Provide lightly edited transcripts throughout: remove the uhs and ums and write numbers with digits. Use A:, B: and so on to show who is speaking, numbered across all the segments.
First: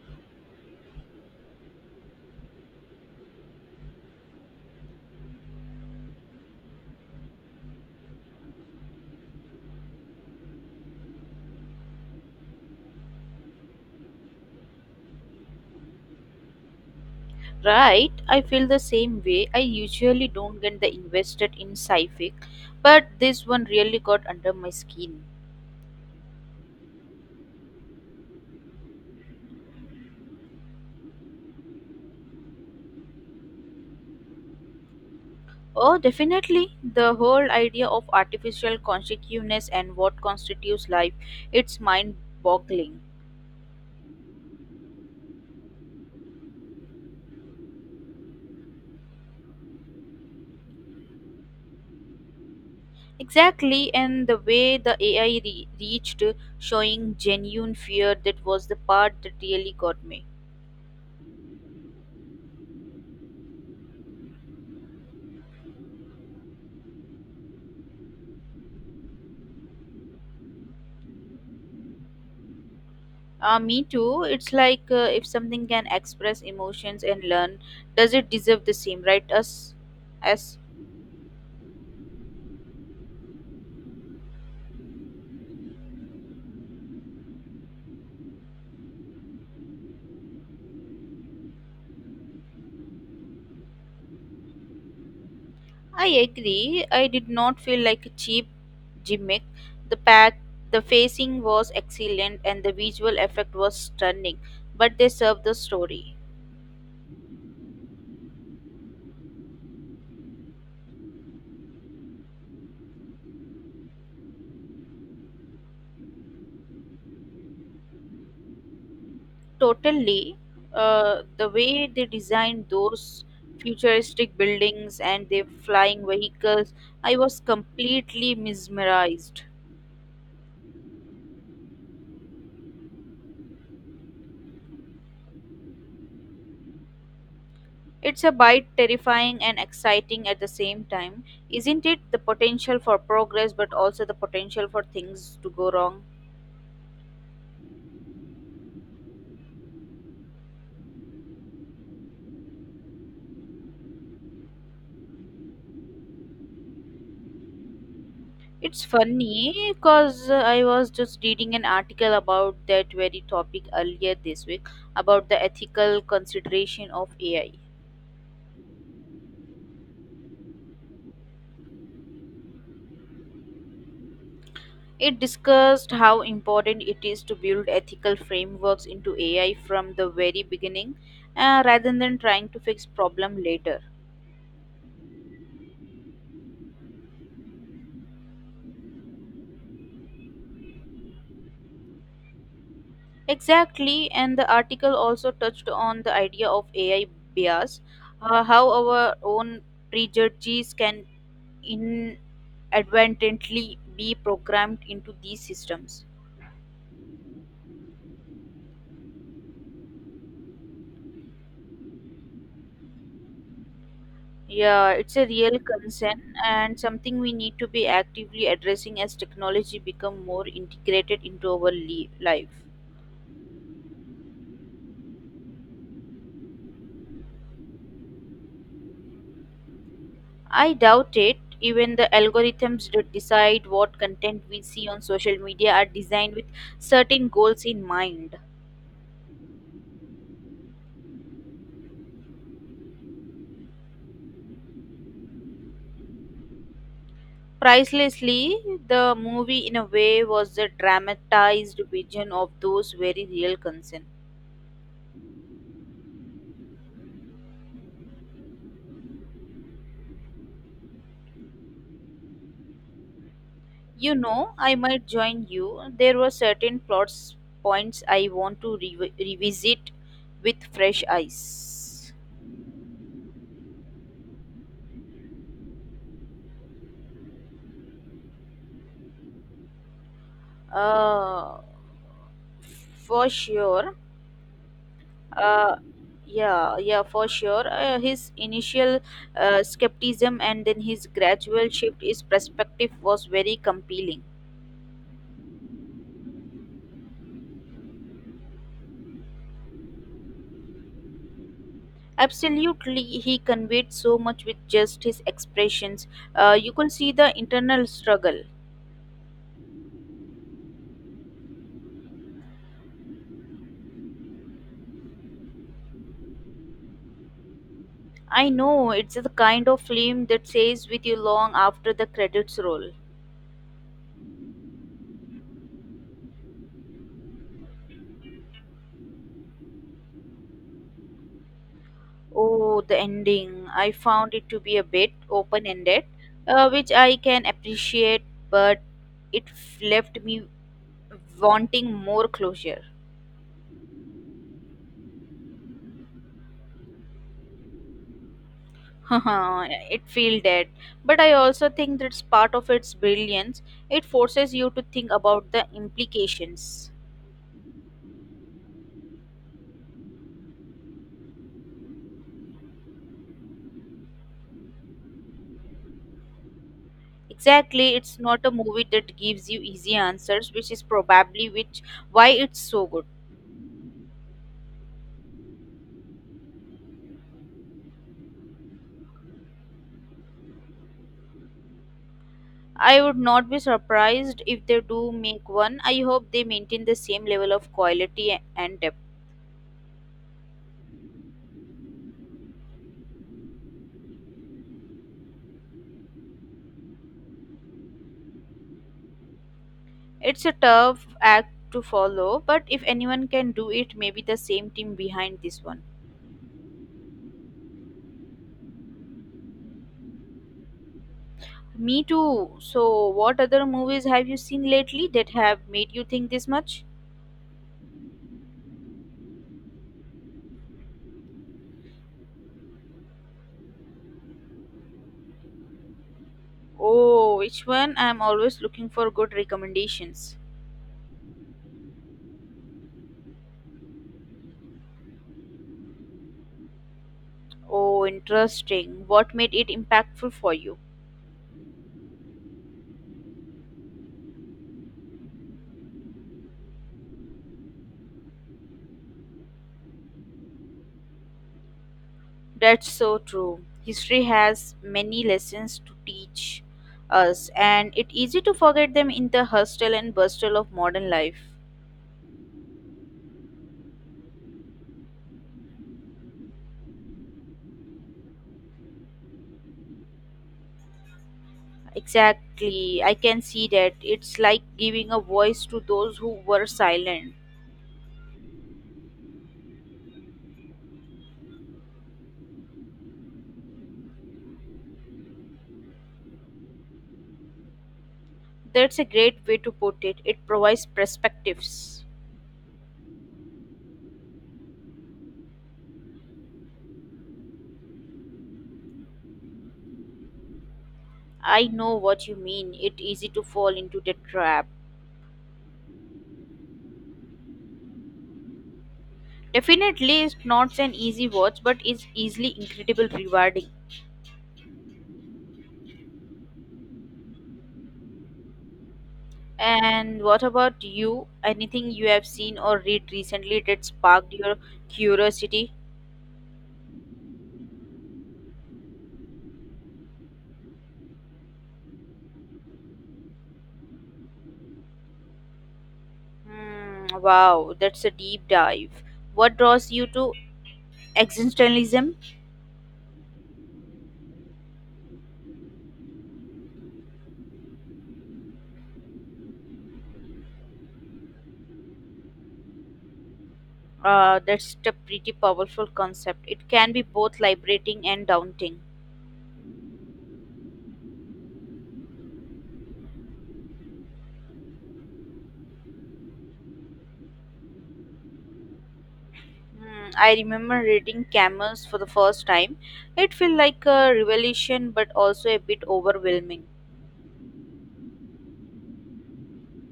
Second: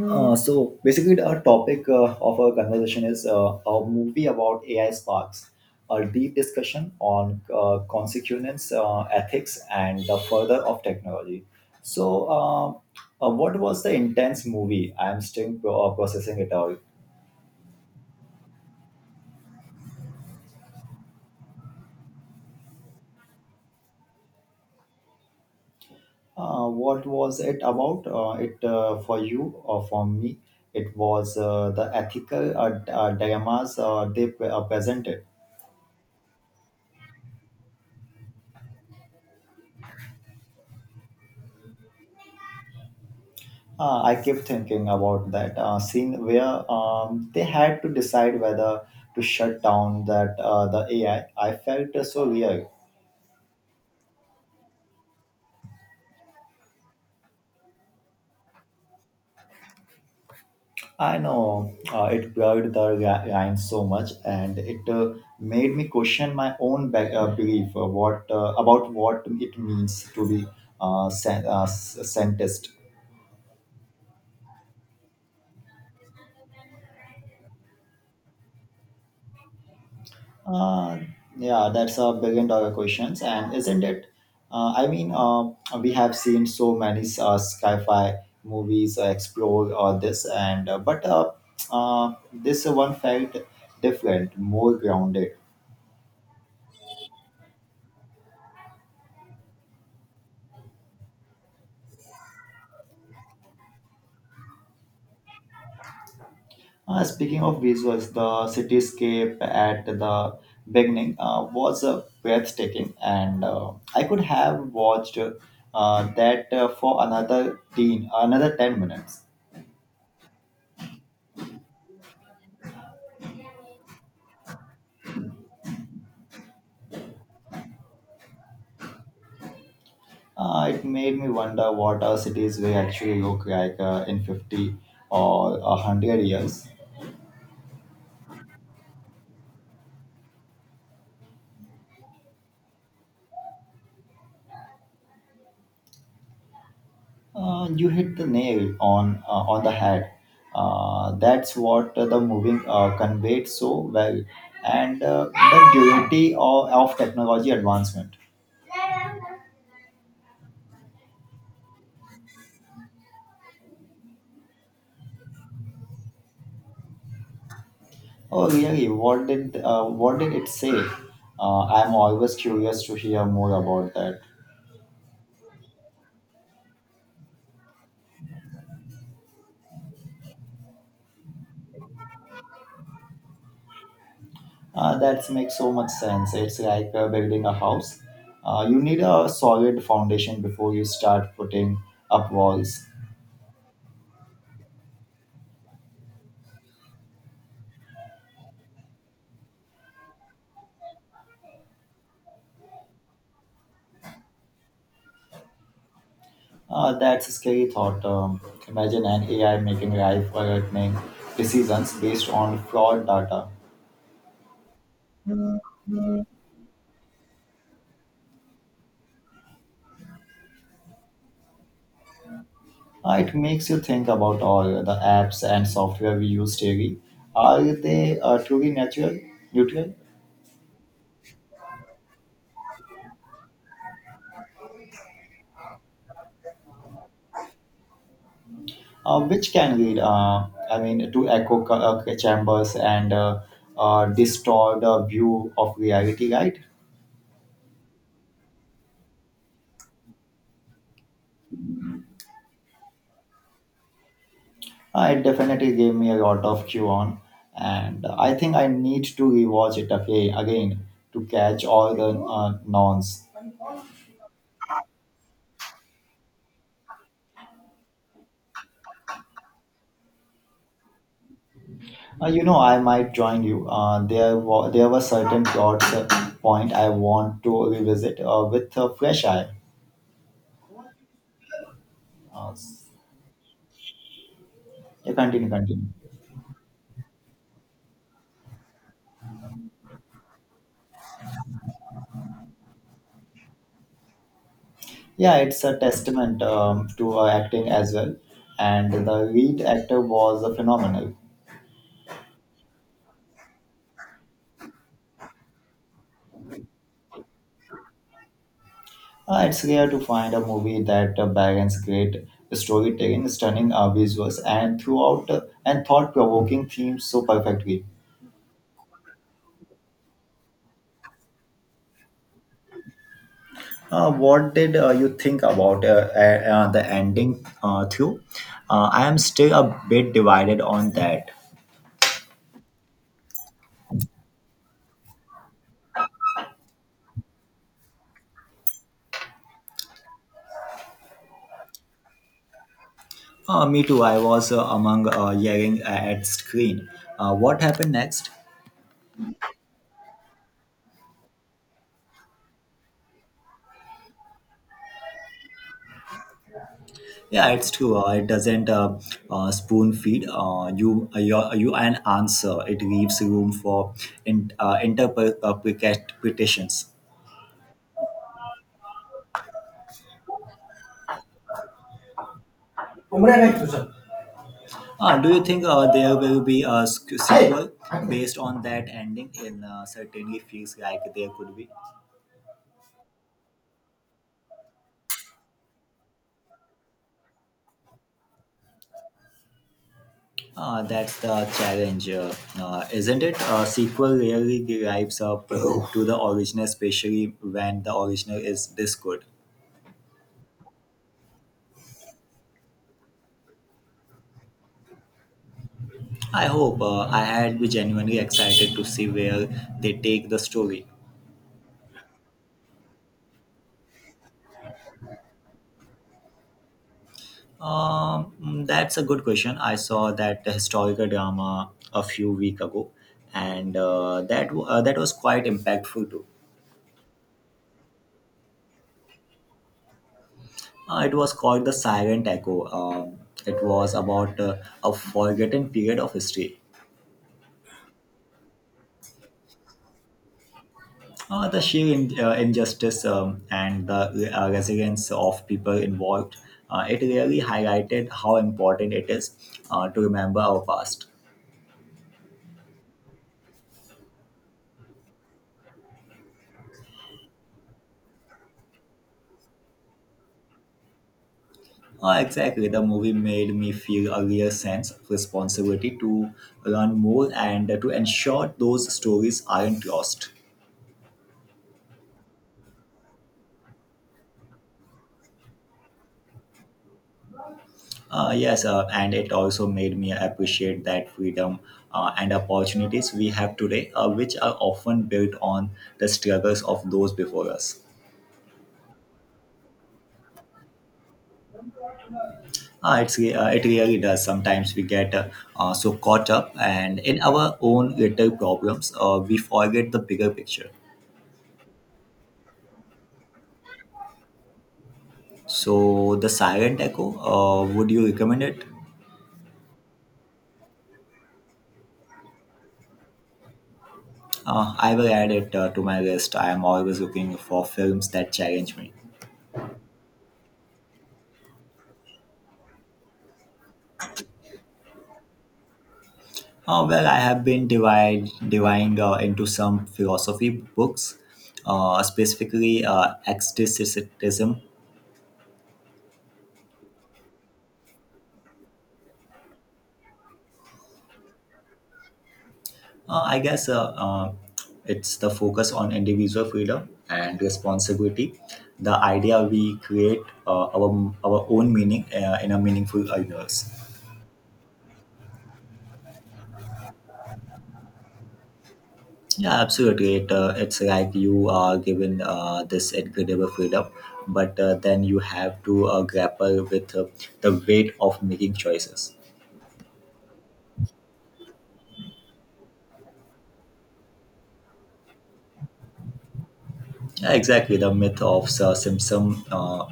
A: So basically, our topic of our conversation is a movie about AI sparks, a deep discussion on consequence, ethics, and the further of technology. So, um, what was the intense movie? I'm still processing it out.
B: Right, I feel the same way. I usually don't get the invested in sci-fi, but this one really got under my skin.
A: What was it about? It for you or for me? It was the ethical dilemmas they presented.
B: Oh, definitely. The whole idea of artificial consciousness and what constitutes life, it's mind-boggling.
A: I kept thinking about that scene where they had to decide whether to shut down that the AI. I felt so weird.
B: Exactly, and the way the AI reached showing genuine fear that was the part that really got me.
A: I know it blurred the line so much, and it made me question my own belief what about what it means to be scientist.
B: Me too. It's like if something can express emotions and learn, does it deserve the same right as
A: Uh, yeah, that's a billion dollar questions, and isn't it? I mean, we have seen so many sci-fi movies explore this, and but this one felt different, more grounded.
B: I agree. I did not feel like a cheap gimmick. The pack, the facing was excellent, and the visual effect was stunning. But they served the story
A: Speaking of visuals, the cityscape at the beginning was breathtaking, and I could have watched that for another ten minutes.
B: totally. The way they designed those futuristic buildings and their flying vehicles, I was completely mesmerized.
A: It made me wonder what our cities will actually look like in 50 or 100 years.
B: It's a bit terrifying and exciting at the same time, isn't it? The potential for progress, but also the potential for things to go wrong.
A: You hit the nail on on the head. That's what the movie conveyed so well, and the duality of technology advancement.
B: It's funny because I was just reading an article about that very topic earlier this week about the ethical consideration of AI.
A: Oh, really? What did what did it say? I'm always curious to hear more about that.
B: It discussed how important it is to build ethical frameworks into AI from the very beginning, rather than trying to fix problem later.
A: That makes so much sense. It's like building a house. You need a solid foundation before you start putting up walls.
B: Exactly, and the article also touched on the idea of AI bias, how our own prejudices can inadvertently be programmed into these systems.
A: That's a scary thought. Imagine an AI making life-threatening decisions based on flawed data.
B: Yeah, it's a real
A: Uh,
B: concern and something we need to be actively addressing as technology become more integrated into our life.
A: it makes you think about all the apps and software we use daily. Are they truly natural, neutral?
B: I doubt it. Even the algorithms that decide what content we see on social media are designed with certain goals in mind.
A: Which can lead, I mean, to echo chambers and distort the view of reality, right?
B: Pricelessly, the movie, in a way, was a dramatized vision of those very real concerns.
A: It definitely gave me a lot of cue on, and I think I need to rewatch it again to catch all the nonce.
B: You know, I might join you. There were certain plot points I want to revisit with fresh eyes.
A: You know, I might join you. There were certain plots point I want to revisit with a fresh eye.
B: Uh,
A: Uh,
B: for sure.
A: you continue,
B: Uh,
A: continue.
B: yeah, yeah, for sure. His initial skepticism and then his gradual shift, his perspective was very compelling.
A: Yeah, it's a testament to her acting as well, and the lead actor was phenomenal.
B: Absolutely, he conveyed so much with just his expressions. You could see the internal struggle.
A: It's rare to find a movie that balances great storytelling, stunning visuals, and throughout and thought-provoking themes so perfectly.
B: I know it's the kind of film that stays with you long after the credits roll.
A: What did you think about the ending, Theo? I am still a bit divided on that.
B: Oh, the ending. I found it to be a bit open ended, which I can appreciate, but it left me wanting more closure.
A: Me too. I was among yelling at screen. What happened next?
B: it feel dead. But I also think that's part of its brilliance. It forces you to think about the implications.
A: Yeah, it's true. It doesn't spoon feed you an answer. It leaves room for interpretations.
B: Exactly, it's not a movie that gives you easy answers, which is probably which why it's so good.
A: Do you think there will be a sequel based on that ending? In Certainly feels like there could be.
B: I would not be surprised if they do make one. I hope they maintain the same level of quality and depth.
A: That's the challenge, isn't it? A sequel rarely lives up to the original, especially when the original is this good.
B: It's a tough act to follow, but if anyone can do it, maybe the same team behind this one.
A: I hope I had be genuinely excited to see where they take the story.
B: Me too. So, what other movies have you seen lately that have made you think this much?
A: That's a good question. I saw that historical drama a few week ago, and that was quite impactful too.
B: Oh, which one? I'm always looking for good recommendations.
A: It was called the Silent Echo. It was about a forgotten period of history.
B: Oh, interesting. What made it impactful for you?
A: The sheer injustice and the resilience of people involved. It really highlighted how important it is to remember our past.
B: That's so true. History has many lessons to teach us, and it's easy to forget them in the hustle and bustle of modern life.
A: Ah, exactly. The movie made me feel a real sense of responsibility to learn more and to ensure those stories aren't lost.
B: Exactly, I can see that. It's like giving a voice to those who were silent.
A: Yes, and it also made me appreciate that freedom and opportunities we have today, which are often built on the struggles of those before us.
B: That's a great way to put it. It provides perspectives.
A: It really does. Sometimes we get so caught up and in our own little problems, we forget the bigger picture.
B: I know what you mean. It's easy to fall into the trap.
A: So the silent echo, would you recommend it?
B: Definitely, it's not an easy watch, but it's easily incredible rewarding.
A: I will add it to my list. I am always looking for films that challenge me.
B: And what about you? Anything you have seen or read recently that sparked your curiosity?
A: Well, I have been diving into some philosophy books, specifically Agnosticism.
B: Hmm, wow, that's a deep dive. What draws you to existentialism?
A: I guess it's the focus on individual freedom and responsibility. The idea we create our own meaning in a meaningful universe.
B: That's a pretty powerful concept. It can be both liberating and daunting.
A: Yeah, absolutely. It's like you are given this incredible freedom, but then you have to grapple with the weight of making choices.
B: Hmm, I remember reading Camels for the first time. It felt like a revelation but also a bit overwhelming.
A: Yeah, exactly. The myth of Simpson,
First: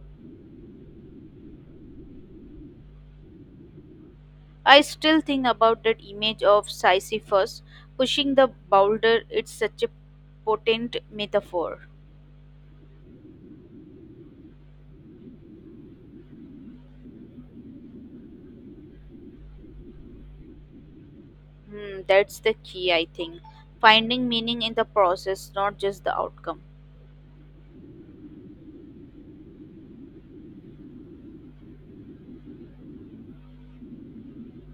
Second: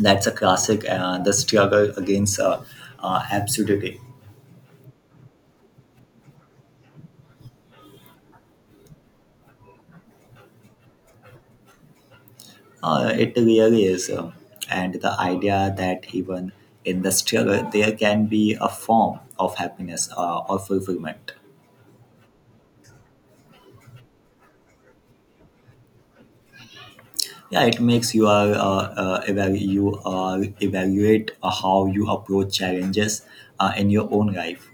A: that's a classic, and the struggle against absurdity.
B: I still think about that image of Sisyphus pushing the boulder. It's such a potent metaphor.
A: It really is. And the idea that even in the struggle, there can be a form of happiness or fulfillment.
B: Hmm, that's the key, I think. Finding meaning in the process, not just the outcome.
A: Yeah, it makes you are evalu- you evaluate how you approach challenges in your own life.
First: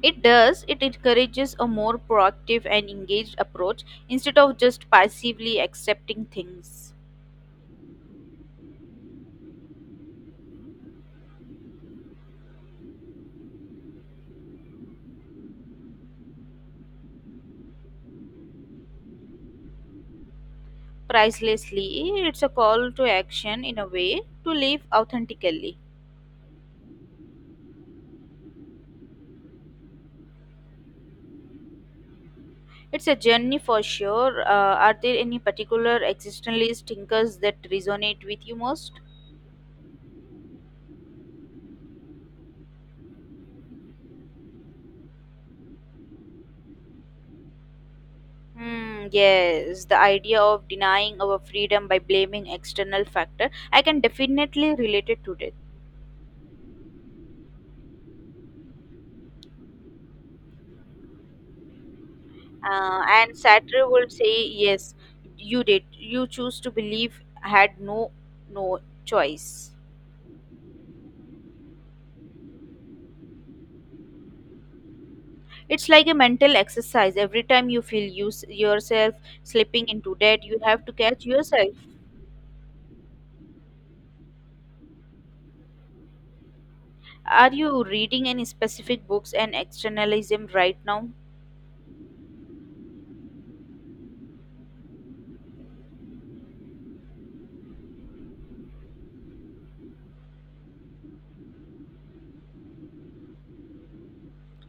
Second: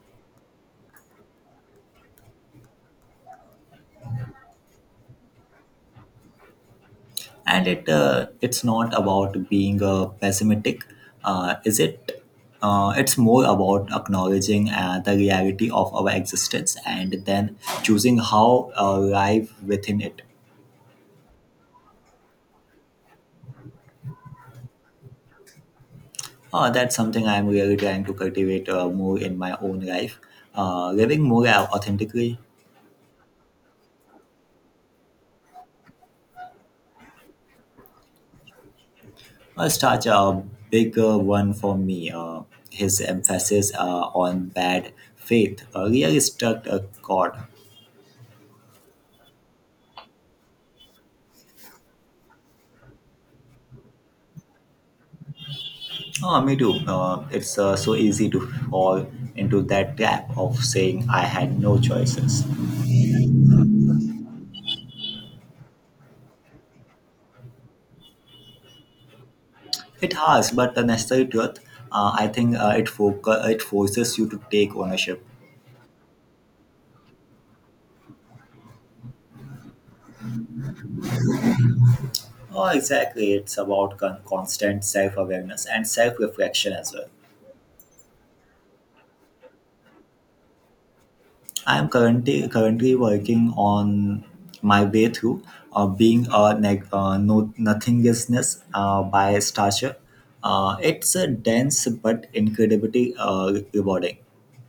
B: It does, it encourages a more proactive and engaged approach instead of just passively accepting things.
A: And it it's not about being pessimistic, is it? It's more about acknowledging the reality of our existence, and then choosing how live within it.
B: Pricelessly, it's a call to action in a way to live authentically.
A: That's something I'm really trying to cultivate more in my own life, living more authentically.
B: It's a journey for sure. Are there any particular existentialist thinkers that resonate with you most?
A: Such a big one for me. His emphasis on bad faith really struck a chord.
B: Hmm, yes, the idea of denying our freedom by blaming external factor. I can definitely relate it to that.
A: Oh, me too. It's so easy to fall into that trap of saying I had no choices.
B: And Sartre would say, yes, you did. You choose to believe had no no choice.
A: It has, but the necessary truth. I think it forces you to take ownership.
B: It's like a mental exercise. Every time you feel you, yourself slipping into debt, you have to catch yourself.
A: Oh, exactly. It's about constant self awareness and self reflection as well.
B: Are you reading any specific books and externalism right now?
A: I'm currently working on my way through being a neg- no, nothingness by Starcher. It's a dense but incredibly rewarding.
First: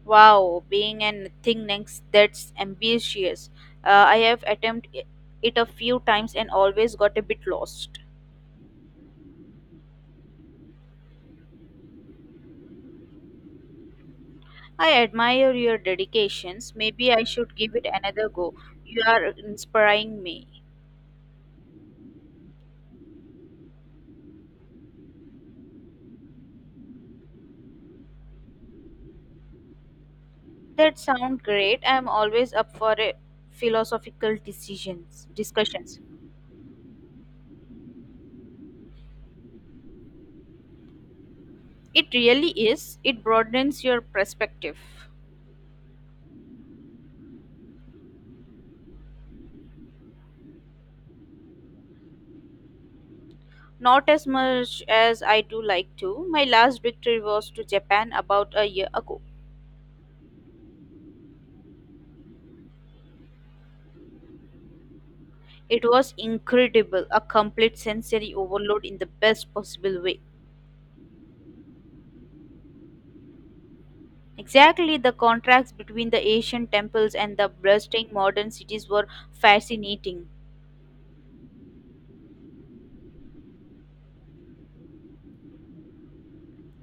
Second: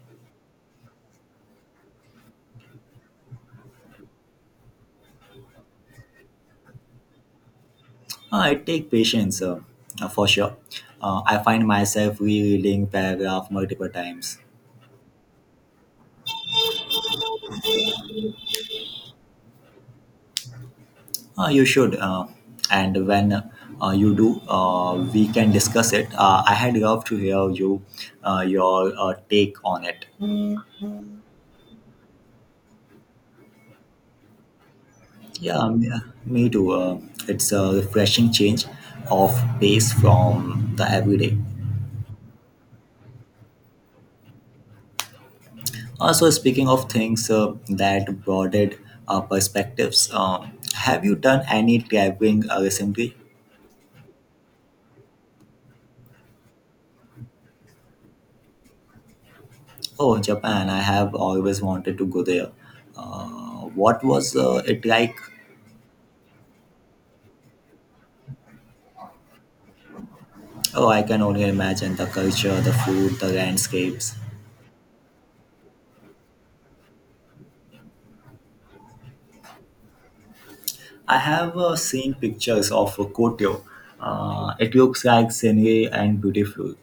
B: Wow, being an thing next that's ambitious. I have attempted it a few times and always got a bit lost.
A: It takes patience, for sure. I find myself rereading paragraph multiple times.
B: I admire your dedications. Maybe I should give it another go. You are inspiring me.
A: You should, and when you do, we can discuss it. I had loved to hear your take on it.
B: That sounds great. I am always up for a philosophical decisions
A: Yeah, me
B: discussions.
A: me too. It's a refreshing change of pace from the everyday.
B: It really is. It broadens your perspective.
A: Also, speaking of things that broadened our perspectives, have you done any traveling recently?
B: Not as much as I do like to. My last victory was to Japan about a year ago.
A: Oh, Japan! I have always wanted to go there. What was it like?
B: It was incredible, a complete sensory overload in the best possible way.
A: Oh, I can only imagine the culture, the food, the landscapes.
B: Exactly, the contrast between the Asian temples and the bustling modern cities were fascinating.
A: I have seen pictures of Kyoto. It looks like scenery and beautiful.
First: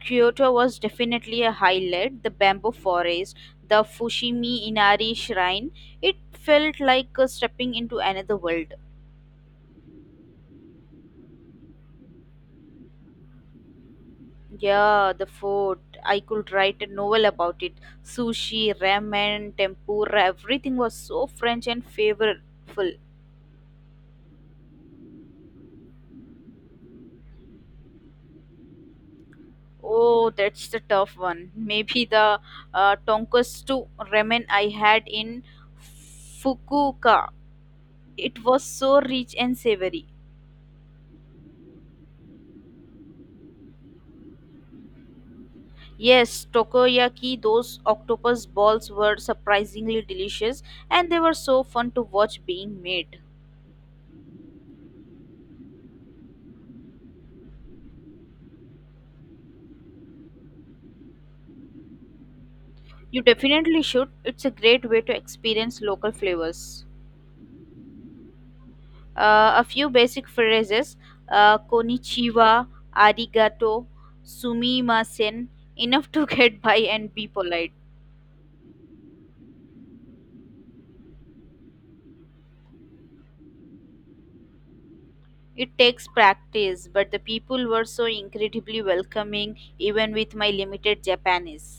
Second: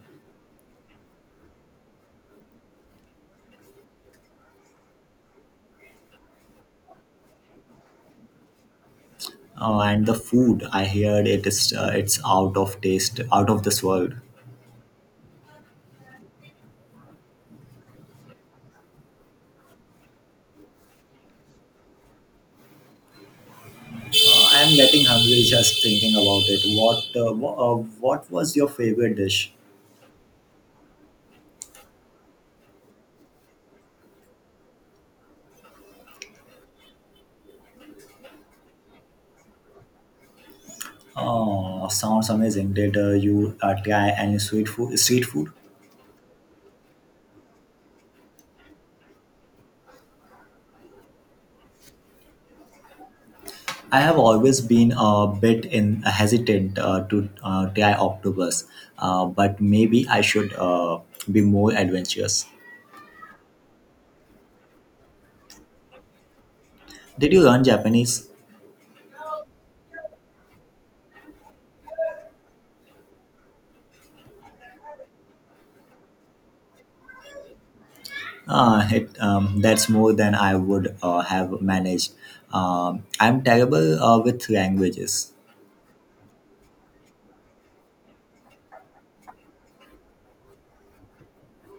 B: Kyoto was definitely a highlight. The bamboo forest, the Fushimi Inari shrine, it felt like stepping into another world.
A: And the food, I heard it is it's out of taste, out of this world.
B: Yeah, the food. I could write a novel about it. Sushi, ramen, tempura, everything was so French and flavorful.
A: I'm getting hungry just thinking about it. What what was your favorite dish?
B: Oh, that's the tough one. Maybe the tonkatsu ramen I had in Fukuoka. It was so rich and savory.
A: Sounds amazing. Did you try any sweet food? Street food?
B: Yes, takoyaki, those octopus balls were surprisingly delicious and they were so fun to watch being made.
A: I have always been a bit in hesitant to try octopus, but maybe I should, be more adventurous.
B: You definitely should. It's a great way to experience local flavors.
A: Did you learn Japanese?
B: A few basic phrases, konnichiwa, arigato, sumimasen, enough to get by and be polite.
A: That's more than I would have managed. I'm terrible with languages.
B: It takes practice, but the people were so incredibly welcoming even with my limited Japanese.